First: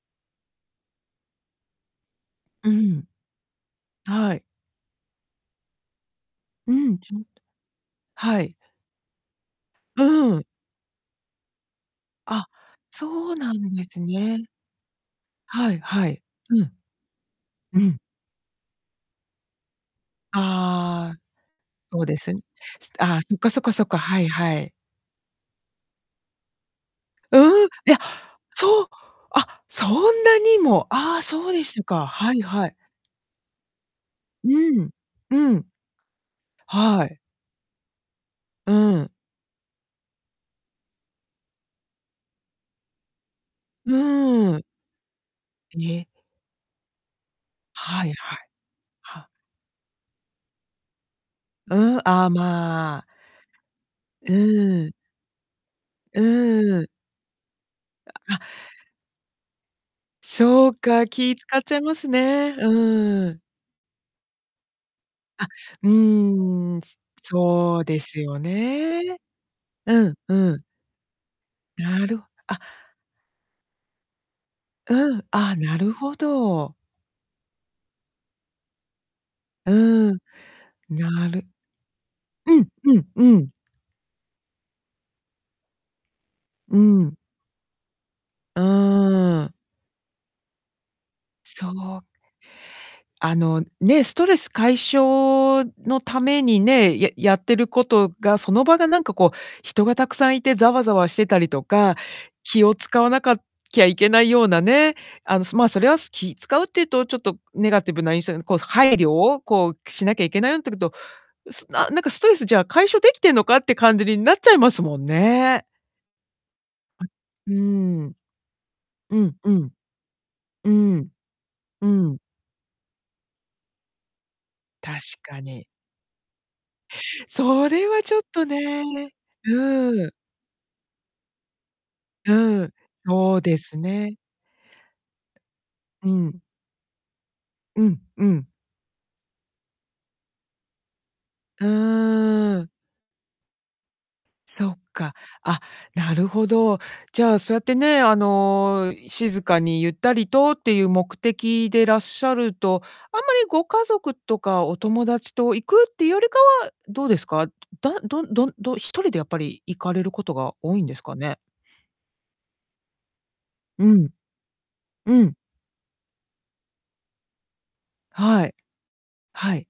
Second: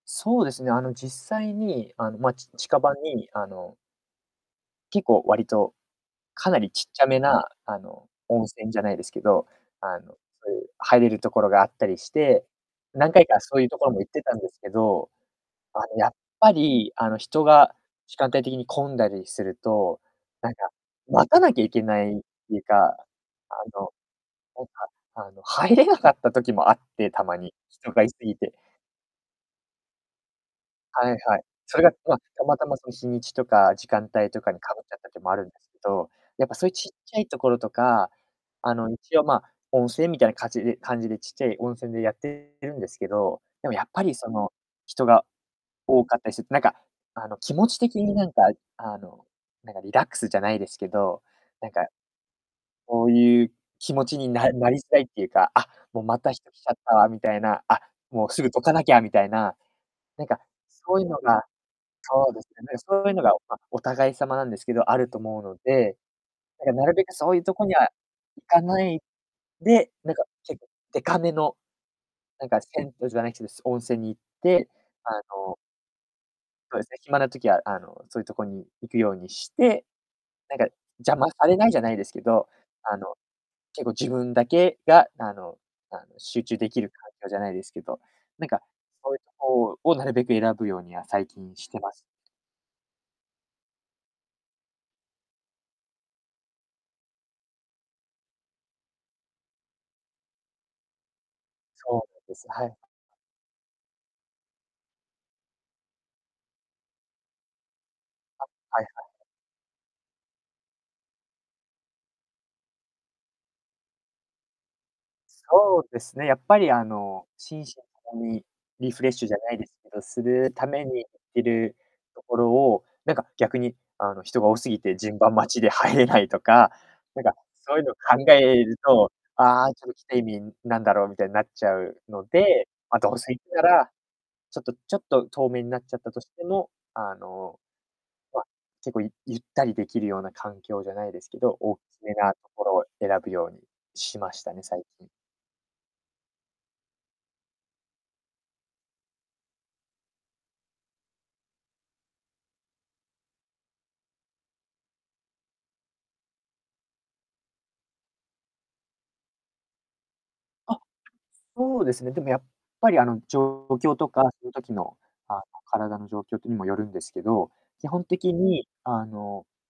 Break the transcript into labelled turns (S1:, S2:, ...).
S1: そうですね。あの実際にあの、ま、ち
S2: う
S1: 近場
S2: ん。
S1: に、あの
S2: はい。
S1: 結構割と、かなり
S2: う
S1: ちっ
S2: ん、
S1: ちゃ
S2: ち
S1: め
S2: ょっと
S1: なあの、
S2: は
S1: 温
S2: い。
S1: 泉じゃないですけど、あの、
S2: うん。
S1: そういう入れるところがあったりして、
S2: あ、
S1: 何回
S2: そう
S1: か
S2: な
S1: そういう
S2: ん
S1: と
S2: で
S1: ころ
S2: す
S1: も行ってたん
S2: ね。
S1: ですけど、
S2: は
S1: あ
S2: い
S1: の
S2: は
S1: やっ
S2: い。
S1: ぱ
S2: うん。
S1: りあの、人が、
S2: うん。
S1: 時間帯的に混んだりすると、なんか、
S2: ああ、
S1: 待たなきゃいけ
S2: そ
S1: な
S2: う
S1: い
S2: で
S1: っ
S2: す。
S1: ていう
S2: す
S1: か、
S2: てああ、そっか
S1: あ
S2: そっかそっ
S1: の、
S2: か、はいは
S1: なん
S2: い。
S1: かあの、入れなかった時もあって、たま
S2: う
S1: に、
S2: ん、い
S1: 人
S2: や、
S1: がいすぎて。
S2: そう、あ、そんなにも。
S1: はい
S2: ああ、
S1: はい、
S2: そうでし
S1: それ
S2: た
S1: が
S2: か。
S1: まあ、
S2: はい
S1: たまた
S2: はい。
S1: まその日にちとか時間帯と
S2: う
S1: かにかぶっ
S2: ん、
S1: ちゃったってもあ
S2: う
S1: るんで
S2: ん。
S1: すけど、やっぱそういう、ちっ
S2: は
S1: ち
S2: い。
S1: ゃいところとか、
S2: う
S1: あの
S2: ん。
S1: 一応まあ、温泉みたいなかちで感じでちっちゃい温泉でやっているんですけど、でもやっ
S2: う
S1: ぱりその、
S2: ーん。
S1: 人が多
S2: え。
S1: かったりするとなんか、あの、気持ち的
S2: はい
S1: になん
S2: はい。
S1: か、あの、
S2: は。
S1: なんかリラックスじゃないですけど、なん
S2: う
S1: か
S2: ん、ああ、ま
S1: こ
S2: あ。
S1: ういう気持ちに
S2: う
S1: ななりづ
S2: ーん。
S1: らいっていうか、「あ、もうま
S2: う
S1: た人来ちゃっ
S2: ーん。
S1: たわ」みたいな、「あ、もう、
S2: あ。
S1: すぐどかなきゃ」みたいな、なんか、
S2: そう
S1: そうい
S2: か、
S1: うの
S2: 気
S1: が
S2: 使っちゃいます
S1: そうです
S2: ね、
S1: ね、
S2: う
S1: なんかそういうの
S2: ー
S1: が、
S2: ん。
S1: ま、お互い様なんですけど、あると思う
S2: あ、
S1: の
S2: う
S1: で、なん
S2: ーん、
S1: か、なるべくそういうとこに
S2: そう
S1: は
S2: ですよ
S1: 行かない
S2: ね。
S1: で、
S2: う
S1: な
S2: ん、
S1: んか
S2: う
S1: 結
S2: ん。
S1: 構でかめの、
S2: なる
S1: なん
S2: あ。
S1: か銭湯じゃないけど、す温泉に行って、あ
S2: うん。あ、
S1: の
S2: なるほど。
S1: そうですね、暇な時はあの、そういうとこに行くようにし
S2: う
S1: て、
S2: ーん。
S1: なんか、邪
S2: な
S1: 魔
S2: る
S1: されないじゃないですけど、
S2: うんう
S1: あ
S2: ん
S1: の、
S2: うん。
S1: 結構自分だけが、あのあの、集中で
S2: う
S1: きる環
S2: ん。
S1: 境じゃないですけど、なん
S2: う
S1: か、そういった
S2: ーん。
S1: 方をなるべく選ぶようには最近し
S2: そ
S1: てます。
S2: う。あのね、ストレス解消のためにね、ややってることが、その場がなんかこう、人がたくさんいてザワザワしてたりとか、
S1: そうなんです、
S2: 気
S1: は
S2: を
S1: い。
S2: 使わなかきゃいけないようなね、あの、まあ、それは気使うっていうとちょっとネガティブな印象、
S1: あ、
S2: こう、
S1: はい
S2: 配
S1: は
S2: 慮
S1: い。
S2: をこう、しなきゃいけないよってこと、すななんかストレスじゃあ、解消できてんのかって感じになっちゃいますもんね。
S1: そうですね、やっぱりあの、
S2: う
S1: 心身と
S2: ん。うーん。
S1: もにリフレッ
S2: う
S1: シュじ
S2: ん
S1: ゃ
S2: う
S1: ないで
S2: ん。
S1: すけど、するた
S2: うー
S1: めに行
S2: ん。
S1: ってる
S2: うん。
S1: ところを、なんか逆に、あの、人が多すぎて
S2: 確
S1: 順番
S2: か
S1: 待ち
S2: に。
S1: で入れないとか、なんか、
S2: そ
S1: そういう
S2: れ
S1: の
S2: はちょ
S1: 考
S2: っ
S1: え
S2: と
S1: ると、
S2: ね。
S1: 「あ、ちょ
S2: う
S1: っと来
S2: ーん。
S1: た意味、なんだろう」みたいになっちゃうの
S2: う
S1: で、
S2: ん、
S1: ま、どうせ
S2: そう
S1: 行っ
S2: で
S1: た
S2: す
S1: ら、
S2: ね。
S1: ちょっとちょっと遠めになっちゃっ
S2: う
S1: たとし
S2: ん。
S1: ても、あの、
S2: うんう
S1: ま、
S2: ん。
S1: 結構、いゆったりできるような環境じゃないですけど、
S2: う
S1: 大きめなと
S2: ー
S1: こ
S2: ん。
S1: ろを選ぶようにしましたね、
S2: そっ
S1: 最近。
S2: か。あ、なるほど。じゃあ、そうやってね、あの、静かにゆったりとっていう目的でらっしゃると、あんまりご家族とかお友達と行くってよりかはどうですか、だどんどんど一人でやっぱり行かれることが多
S1: あ、
S2: いんですかね？
S1: そうですね。でもやっぱりあの、状
S2: う
S1: 況
S2: ん。
S1: とかその時の
S2: うん。
S1: あの、体の状況にもよるんですけど、基本的
S2: はい。
S1: にあの
S2: はい。